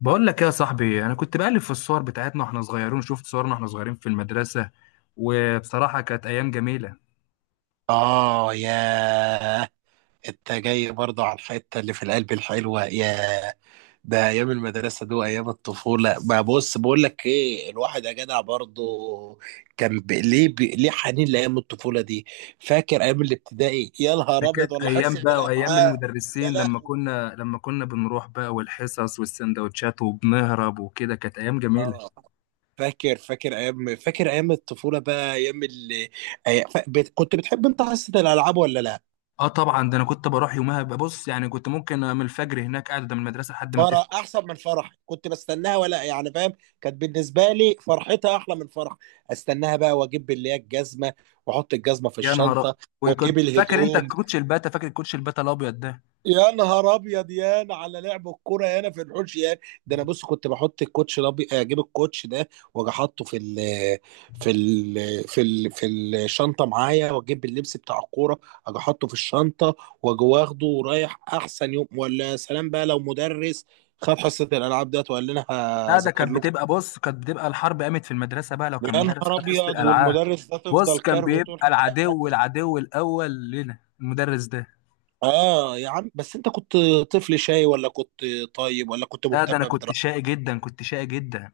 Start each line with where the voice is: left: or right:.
left: بقول لك يا صاحبي، انا كنت بقلب في الصور بتاعتنا واحنا صغيرين. شفت صورنا واحنا صغيرين في المدرسه، وبصراحه كانت ايام جميله.
right: آه، ياه! أنت جاي برضه على الحتة اللي في القلب الحلوة. ياه، ده أيام المدرسة دي وأيام الطفولة. ما بص، بقول لك إيه، الواحد يا جدع برضه كان ليه حنين لأيام الطفولة دي. فاكر أيام الابتدائي؟ يا
left: ده
right: نهار أبيض،
left: كانت
right: ولا
left: ايام
right: حصة
left: بقى، وايام
right: الألعاب؟ يا
left: المدرسين لما
right: لهوي!
left: كنا لما كنا بنروح بقى، والحصص والسندوتشات وبنهرب وكده. كانت ايام جميله.
right: آه، فاكر أيام الطفولة بقى، أيام اللي كنت بتحب أنت حصة الألعاب ولا لأ؟
left: اه طبعا، ده انا كنت بروح يومها. ببص يعني كنت ممكن من الفجر هناك قاعد قدام المدرسه لحد ما تفتح.
right: فرح احسن من فرح، كنت بستناها، ولا يعني فاهم؟ كانت بالنسبه لي فرحتها احلى من فرح. استناها بقى، واجيب اللي هي الجزمه، واحط الجزمه في
left: يا نهار أ-
right: الشنطه،
left: وكنت
right: واجيب
left: فاكر انت
right: الهدوم.
left: الكوتش الباتا؟ فاكر الكوتش الباتا الابيض ده؟
right: يا نهار ابيض! يا أنا على لعب الكوره، يا انا في الحوش، يا... ده انا بص كنت بحط الكوتش ده، اجيب الكوتش ده، واجي احطه في الشنطه معايا، واجيب اللبس بتاع الكوره، اجي احطه في الشنطه، واجي واخده ورايح. احسن يوم! ولا يا سلام بقى لو مدرس خد حصه الالعاب ديت وقال لنا:
left: لا، ده
right: هذاكر
left: كانت
right: لكم.
left: بتبقى بص كانت بتبقى الحرب قامت في المدرسة بقى لو كان
right: يا
left: مدرس
right: نهار
left: خد حصة
right: ابيض!
left: الألعاب.
right: والمدرس ده
left: بص،
right: تفضل
left: كان
right: كارهه طول.
left: بيبقى العدو الأول لنا المدرس ده.
right: اه يا عم، بس انت كنت طفل شاي، ولا كنت طيب، ولا كنت
left: لا، ده أنا
right: مهتم
left: كنت
right: بدراستك؟
left: شقي جدا، كنت شقي جدا.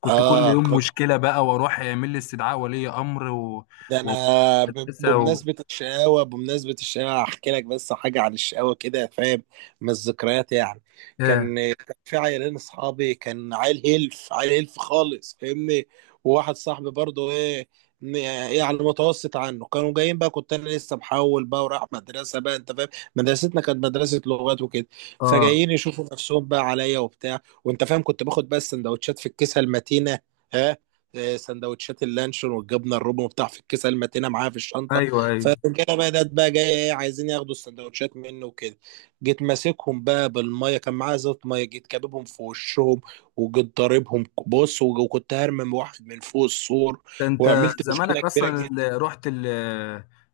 left: كنت كل
right: اه،
left: يوم مشكلة بقى، وأروح يعمل لي استدعاء ولي أمر و...
right: ده انا
left: ومدرسة و...
right: بمناسبه الشقاوه هحكي لك بس حاجه عن الشقاوه، كده فاهم؟ من الذكريات يعني.
left: إيه.
right: كان في عيالين اصحابي. كان عيل هلف عيل هلف خالص، فاهمني؟ وواحد صاحبي برضه ايه، ن- يعني متوسط عنه. كانوا جايين بقى، كنت انا لسه محول بقى ورايح مدرسه، بقى انت فاهم. مدرستنا كانت مدرسه لغات وكده،
left: آه.
right: فجايين يشوفوا نفسهم بقى عليا وبتاع، وانت فاهم. كنت باخد بقى السندوتشات في الكيسه المتينه. ها، سندوتشات اللانشون والجبنه الرومي وبتاع في الكيسه المتينه، معاها في الشنطه.
left: أيوه أيوه.
right: فالرجاله بدات بقى جايه ايه، عايزين ياخدوا السندوتشات منه وكده. جيت ماسكهم بقى بالميه، كان معايا زيت ميه، جيت كاببهم في وشهم، وجيت ضاربهم بص، وكنت هرمم واحد من فوق السور،
left: ده أنت
right: وعملت مشكله
left: زمانك
right: كبيره
left: أصلا
right: جدا.
left: اللي رحت ال...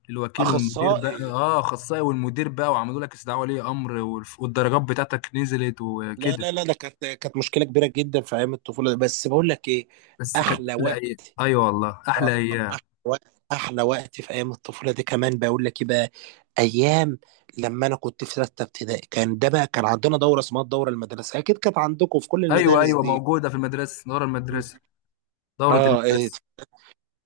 left: الوكيل والمدير بقى.
right: اخصائي؟
left: اه، اخصائي والمدير بقى، وعملوا لك استدعاء ولي امر والدرجات بتاعتك نزلت
right: لا،
left: وكده.
right: لا، لا، ده كانت مشكله كبيره جدا في ايام الطفوله. بس بقول لك ايه،
left: بس كانت
right: احلى
left: احلى ايام.
right: وقت.
left: ايوه والله،
right: آه،
left: احلى ايام.
right: احلى وقت، احلى وقت في ايام الطفوله دي. كمان بقول لك إيه بقى، ايام لما انا كنت في سته ابتدائي. كان ده بقى كان عندنا دوره اسمها الدوره المدرسيه، اكيد كانت عندكم في كل
left: ايوه
right: المدارس
left: ايوه،
right: دي.
left: موجوده في المدرسه، دوره
right: م.
left: المدرسه. دوره
right: اه، إيه،
left: المدرسه.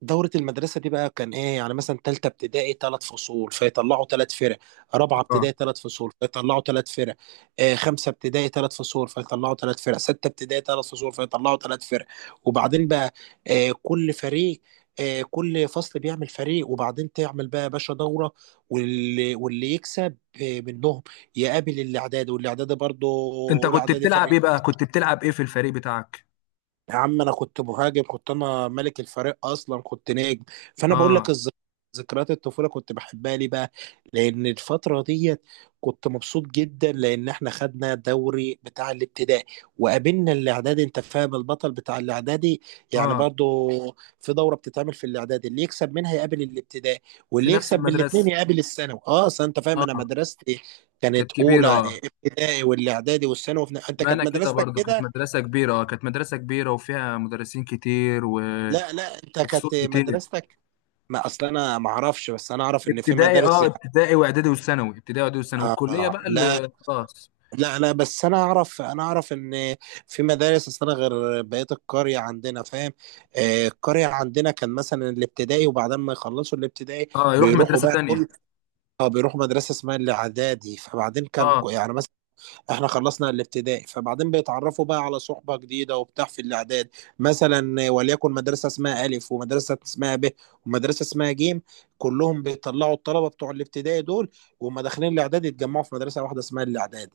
right: دورة المدرسة دي بقى كان ايه؟ يعني مثلا تالتة ابتدائي تلات فصول، فيطلعوا تلات فرق. رابعة
left: اه.
right: ابتدائي تلات فصول، فيطلعوا تلات فرق. آه، خمسة ابتدائي تلات فصول، فيطلعوا تلات فرق. ستة ابتدائي تلات فصول، فيطلعوا تلات فرق. وبعدين بقى، آه كل فريق كل فصل بيعمل فريق، وبعدين تعمل بقى يا باشا دورة. واللي يكسب آه منهم يقابل الإعدادي، والإعدادي برضه
left: انت
right: أولى
left: كنت
right: إعدادي
left: بتلعب
right: فريق.
left: ايه بقى؟ كنت بتلعب ايه في الفريق بتاعك؟
right: يا عم انا كنت مهاجم، كنت انا ملك الفريق اصلا، كنت نجم. فانا بقول لك
left: اه.
right: ذكريات الطفوله كنت بحبها ليه بقى؟ لان الفتره ديت كنت مبسوط جدا، لان احنا خدنا دوري بتاع الابتدائي وقابلنا الاعدادي، انت فاهم، البطل بتاع الاعدادي. يعني
left: اه.
right: برضو في دوره بتتعمل في الاعدادي، اللي يكسب منها يقابل الابتدائي،
left: في
right: واللي
left: نفس
right: يكسب من الاثنين
left: المدرسه.
right: يقابل الثانوي. اه، اصل انت فاهم، انا
left: اه،
right: مدرستي
left: كانت
right: كانت
left: كبيره.
right: اولى
left: اه،
right: ابتدائي والاعدادي والثانوي. انت
left: ما
right: كانت
left: انا كده
right: مدرستك
left: برضو، كانت
right: كده؟
left: مدرسه كبيره. اه، كانت مدرسه كبيره، وفيها مدرسين كتير و...
right: لا، لا، انت كانت
left: وفصول كتير.
right: مدرستك... ما اصل انا ما اعرفش، بس انا اعرف ان في
left: ابتدائي، اه، ابتدائي واعدادي وثانوي، ابتدائي واعدادي وثانوي،
right: آه،
left: والكليه
right: آه.
left: بقى
right: لا،
left: اللي خلاص.
right: لا، لا، بس انا اعرف ان في مدارس... اصل انا غير بقيه القريه عندنا، فاهم؟ آه، القريه عندنا كان مثلا الابتدائي، وبعدين ما يخلصوا الابتدائي
left: اه، يروح
right: بيروحوا
left: مدرسه
right: بقى
left: تانية.
right: كل... اه بيروحوا مدرسه اسمها الاعدادي. فبعدين كان
left: اه.
right: يعني مثلا احنا خلصنا الابتدائي، فبعدين بيتعرفوا بقى على صحبة جديدة وبتاع في الاعداد. مثلا، وليكن مدرسة اسمها ألف، ومدرسة اسمها ب، ومدرسة اسمها جيم، كلهم بيطلعوا الطلبة بتوع الابتدائي دول، وهم داخلين الاعداد يتجمعوا في مدرسة واحدة اسمها الاعداد.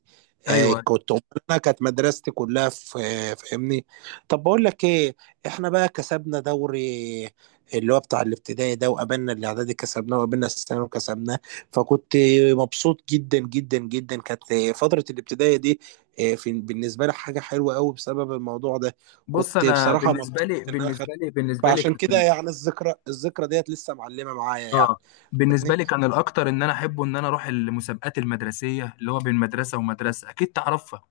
right: آه،
left: ايوه.
right: انا كانت مدرستي كلها في... فاهمني؟ طب بقول لك ايه، احنا بقى كسبنا دوري اللي هو بتاع الابتدائي ده، وقابلنا الاعدادي كسبناه، وقابلنا الثانوي كسبناه. فكنت مبسوط جدا جدا جدا. كانت فترة الابتدائية دي في بالنسبة لي حاجة حلوة قوي بسبب الموضوع ده.
left: بص،
right: كنت
left: انا
right: بصراحة
left: بالنسبه
right: مبسوط
left: لي
right: ان انا خدت.
left: بالنسبه لي بالنسبه لي
right: فعشان كده
left: كان.
right: يعني الذكرى ديت لسه معلمة معايا يعني،
left: اه، بالنسبه
right: فاهمني؟
left: لي كان الاكتر ان انا احبه ان انا اروح المسابقات المدرسيه، اللي هو بين مدرسه ومدرسه، اكيد تعرفها.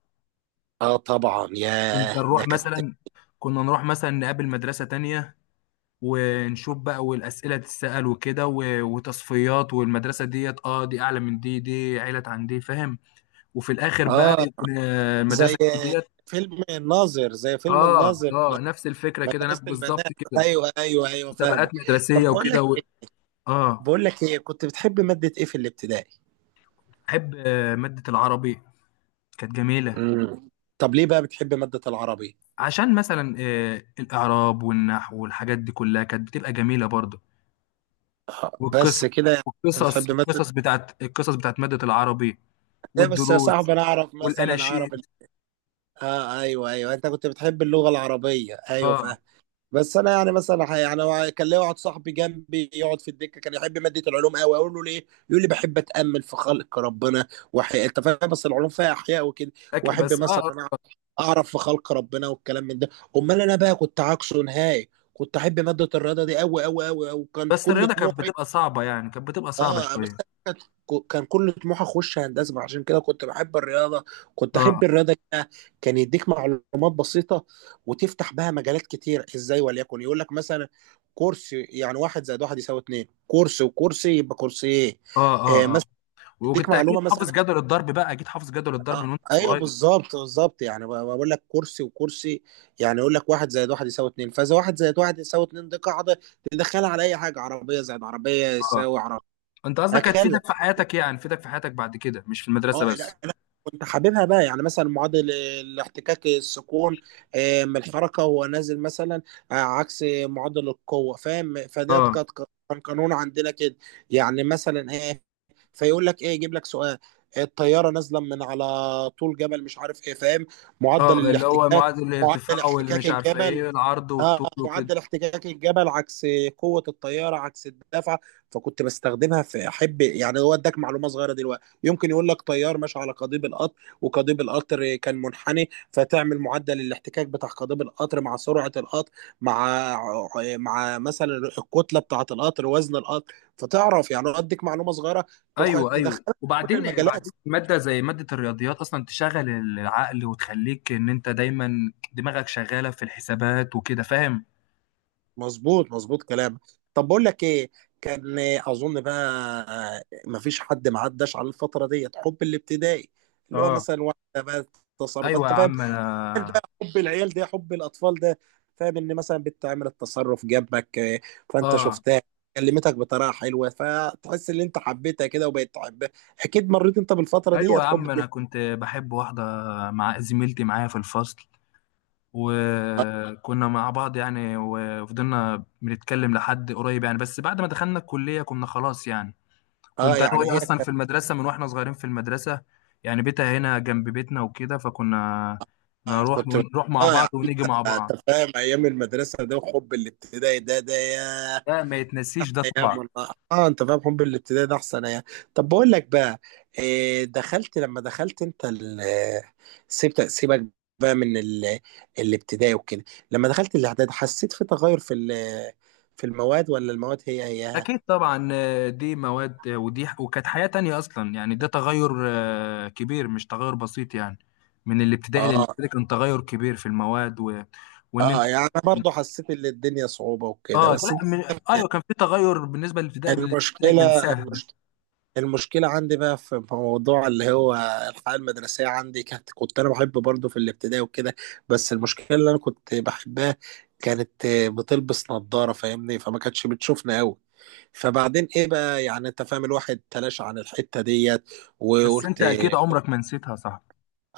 right: اه طبعا،
left: كنت
right: ياه، ده
left: نروح
right: كانت...
left: مثلا كنا نروح مثلا نقابل مدرسه تانية، ونشوف بقى والاسئله تتسال وكده وتصفيات. والمدرسه ديت، اه، دي اعلى من دي، دي عيله عن دي، فاهم. وفي الاخر بقى
right: اه
left: يكون،
right: زي
left: المدرسه ديت.
right: فيلم الناظر، زي فيلم
left: اه
right: الناظر؟ لا،
left: اه، نفس الفكره كده، نفس
right: مدرسة البنات،
left: بالظبط كده.
right: ايوه، ايوه، ايوه
left: مسابقات
right: فاهمك. طب
left: مدرسيه
right: بقول
left: وكده
right: لك
left: و... اه.
right: بقول لك ايه، كنت بتحب مادة ايه في الابتدائي؟
left: بحب مادة العربي، كانت جميلة.
right: امم طب ليه بقى بتحب مادة العربي؟
left: عشان مثلا الإعراب والنحو والحاجات دي كلها كانت بتبقى جميلة برضه. والقصص،
right: بس كده يعني؟ انت
left: والقصص
right: بتحب مثلا
left: القصص بتاعت، القصص بتاعت مادة العربي.
right: ايه؟ بس يا
left: والدروس.
right: صاحبي انا اعرف مثلا
left: والأناشيد.
right: اه ايوه، ايوه، انت كنت بتحب اللغه العربيه، ايوه فاهم.
left: اه.
right: بس انا يعني مثلا يعني هو كان ليا واحد صاحبي جنبي يقعد في الدكه، كان يحب ماده العلوم قوي. اقول له: ليه؟ يقول لي: بحب اتامل في خلق ربنا. انت فاهم، بس العلوم فيها احياء وكده.
left: لكن-
right: واحب
left: بس
right: مثلا
left: اه
right: اعرف، اعرف في خلق ربنا والكلام من ده. امال انا بقى كنت عكسه نهائي. كنت احب ماده الرياضه دي قوي قوي قوي، وكانت
left: بس
right: كل
left: الرياضة كانت
right: طموحي.
left: بتبقى صعبة يعني كانت بتبقى صعبة
right: اه بس
left: شوية.
right: كانت- كان كل طموحي اخش هندسه، عشان كده كنت بحب الرياضه. كنت احب
left: اه
right: الرياضه كده. كان يديك معلومات بسيطه وتفتح بها مجالات كتير. ازاي؟ وليكن يقول لك مثلا: كرسي، يعني واحد زائد واحد يساوي اتنين، كرسي وكرسي يبقى كرسي ايه.
left: اه
right: آه
left: اه اه.
right: مثلا، يديك
left: وكنت أكيد
right: معلومه
left: حافظ
right: مثلا.
left: جدول الضرب بقى، أكيد حافظ جدول الضرب من
right: آه
left: وأنت
right: ايوه،
left: صغير.
right: بالظبط بالظبط، يعني بقول لك كرسي وكرسي، يعني يقول لك واحد زائد واحد يساوي اتنين، فاذا واحد زائد واحد يساوي اتنين، دي قاعده تدخلها على اي حاجه: عربيه زائد عربيه
left: اه.
right: يساوي عربيه،
left: أنت قصدك
right: هكذا.
left: هتفيدك في حياتك؟ بعد كده، مش في المدرسة
right: اه
left: بس.
right: لا، انا كنت حاببها بقى. يعني مثلا معدل الاحتكاك السكون من الحركه وهو نازل مثلا، عكس معدل القوه، فاهم؟
left: اه.
right: كان قانون عندنا كده، يعني مثلا ايه، فيقول لك ايه، يجيب لك سؤال: الطياره نازله من على طول جبل مش عارف ايه، فاهم،
left: اه،
right: معدل
left: اللي هو
right: الاحتكاك،
left: معادل
right: معدل
left: الارتفاع، واللي
right: احتكاك
left: مش عارفه
right: الجبل
left: ايه، العرض والطول وكده.
right: معدل احتكاك الجبل عكس قوه الطياره، عكس الدفع. فكنت بستخدمها في... احب يعني، هو اداك معلومه صغيره. دلوقتي يمكن يقول لك طيار ماشي على قضيب القطر، وقضيب القطر كان منحني، فتعمل معدل الاحتكاك بتاع قضيب القطر مع سرعه القطر، مع مع مثلا الكتله بتاعه القطر، وزن القطر، فتعرف. يعني هو اديك معلومه صغيره
left: ايوه ايوه.
right: تدخلها في كل
left: وبعدين
right: المجالات.
left: بعدين ماده زي ماده الرياضيات اصلا تشغل العقل، وتخليك ان انت دايما دماغك شغاله في الحسابات وكده، فاهم.
right: مظبوط، مظبوط كلامك. طب بقول لك ايه، كان اظن بقى مفيش حد ما عداش على الفتره ديت، حب الابتدائي، اللي هو
left: اه.
right: مثلا واحده بقى، التصرف،
left: ايوه
right: انت
left: يا
right: فاهم،
left: عم انا
right: حب العيال ده، حب الاطفال ده، فاهم، ان مثلا بنت عملت التصرف جنبك، فانت
left: اه
right: شفتها، كلمتك بطريقه حلوه، فتحس ان انت حبيتها كده، وبقيت تحبها. اكيد مريت انت بالفتره
left: ايوه
right: ديت،
left: يا
right: حب
left: عم، انا كنت بحب واحده، مع زميلتي معايا في الفصل.
right: اه،
left: وكنا مع بعض يعني، وفضلنا بنتكلم لحد قريب يعني. بس بعد ما دخلنا الكليه كنا خلاص يعني. كنت انا
right: يعني
left: وهي
right: هي
left: اصلا في
right: كانت
left: المدرسه من واحنا صغيرين في المدرسه، يعني بيتها هنا جنب بيتنا وكده. فكنا نروح
right: كنت
left: نروح مع
right: اه،
left: بعض،
right: يعني
left: ونيجي مع
right: انت
left: بعض.
right: فاهم، ايام المدرسه ده وحب الابتدائي ده، ده ياه،
left: ده ما يتنسيش ده
right: ايام
left: طبعا.
right: والله. اه انت فاهم، حب الابتدائي ده احسن ايام. طب بقول لك بقى إيه، دخلت انت سيبت سيبك بقى من الابتدائي وكده، لما دخلت الاعداد حسيت في تغير في المواد، ولا المواد هي هي؟
left: اكيد طبعا، دي مواد، ودي، وكانت حياه تانية اصلا يعني. ده تغير كبير، مش تغير بسيط يعني. من الابتدائي
right: اه،
left: للابتدائي كان تغير كبير في المواد و... وان انت.
right: اه، يعني انا برضو حسيت ان الدنيا صعوبة وكده،
left: اه،
right: بس انت...
left: لا من... ايوه، كان في تغير بالنسبه للابتدائي. بالابتدائي كان
right: المشكلة
left: سهل.
right: المشكلة عندي بقى في موضوع اللي هو الحياة المدرسية عندي كانت، كنت أنا بحب برضه في الابتدائي وكده، بس المشكلة اللي أنا كنت بحبها كانت بتلبس نظارة، فاهمني، فما كانتش بتشوفنا أوي. فبعدين إيه بقى، يعني أنت فاهم، الواحد تلاشى عن الحتة ديت
left: بس انت
right: وقلت...
left: اكيد عمرك ما نسيتها، صح.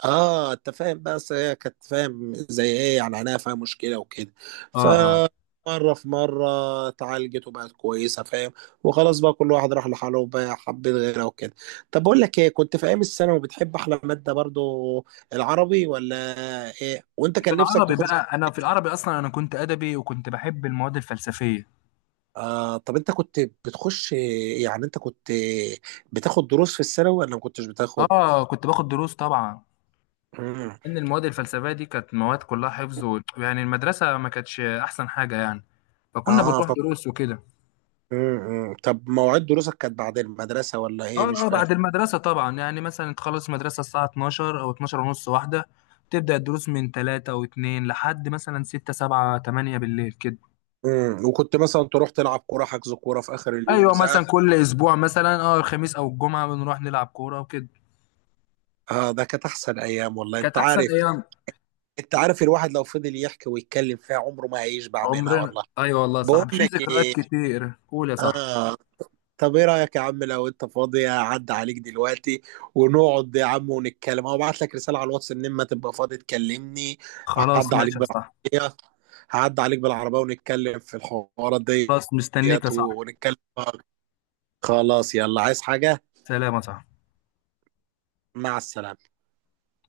right: اه، انت فاهم بقى، اصل هي كانت فاهم زي ايه، يعني عينيها فيها مشكله وكده.
left: اه اه.
right: فمره في مره اتعالجت وبقت كويسه، فاهم. وخلاص بقى، كل واحد راح لحاله، وبقى حبيت غيرها وكده. طب بقول لك ايه، كنت في ايام الثانوي بتحب احلى ماده برضو العربي، ولا ايه؟ وانت
left: في
right: كان نفسك
left: العربي
right: تخش...
left: بقى، انا في العربي اصلا انا كنت ادبي، وكنت بحب المواد الفلسفيه.
right: طب انت كنت بتخش، يعني انت كنت بتاخد دروس في الثانوي، ولا ما كنتش بتاخد؟
left: اه، كنت باخد دروس طبعا.
right: مم.
left: ان المواد الفلسفيه دي كانت مواد كلها حفظ و... يعني المدرسه ما كانتش احسن حاجه يعني، فكنا
right: اه
left: بنروح
right: ف...
left: دروس وكده.
right: مم. مم. طب مواعيد دروسك كانت بعد المدرسه، ولا ايه؟ مش
left: اه اه،
right: فاهم.
left: بعد المدرسه طبعا. يعني مثلا تخلص مدرسه الساعه 12 او 12 ونص، واحده. تبدا الدروس من 3 و2 لحد مثلا 6 7 8 بالليل كده.
right: وكنت مثلا تروح تلعب كوره، حجز كوره في اخر اليوم،
left: ايوه،
right: زعق؟
left: مثلا كل اسبوع مثلا، اه، الخميس او الجمعه بنروح نلعب كوره وكده.
right: اه، ده كانت احسن ايام والله.
left: كانت
right: انت
left: احسن
right: عارف،
left: ايام.
right: انت عارف، الواحد لو فضل يحكي ويتكلم فيها عمره ما هيشبع منها
left: عمرنا،
right: والله.
left: ايوه والله صح.
right: بقول
left: في
right: لك
left: ذكريات
right: ايه،
left: كتير، قول يا صاحبي.
right: اه، طب ايه رايك يا عم، لو انت فاضي اعدي عليك دلوقتي، ونقعد يا عم ونتكلم، او ابعت لك رساله على الواتس ان اما تبقى فاضي تكلمني.
left: خلاص
right: هعدي عليك
left: ماشي يا صاحبي.
right: بالعربيه هعدي عليك بالعربيه ونتكلم في الحوارات
left: خلاص مستنيك يا
right: ديت،
left: صاحبي.
right: ونتكلم. خلاص، يلا، عايز حاجه؟
left: سلام يا صاحبي.
right: مع السلامه.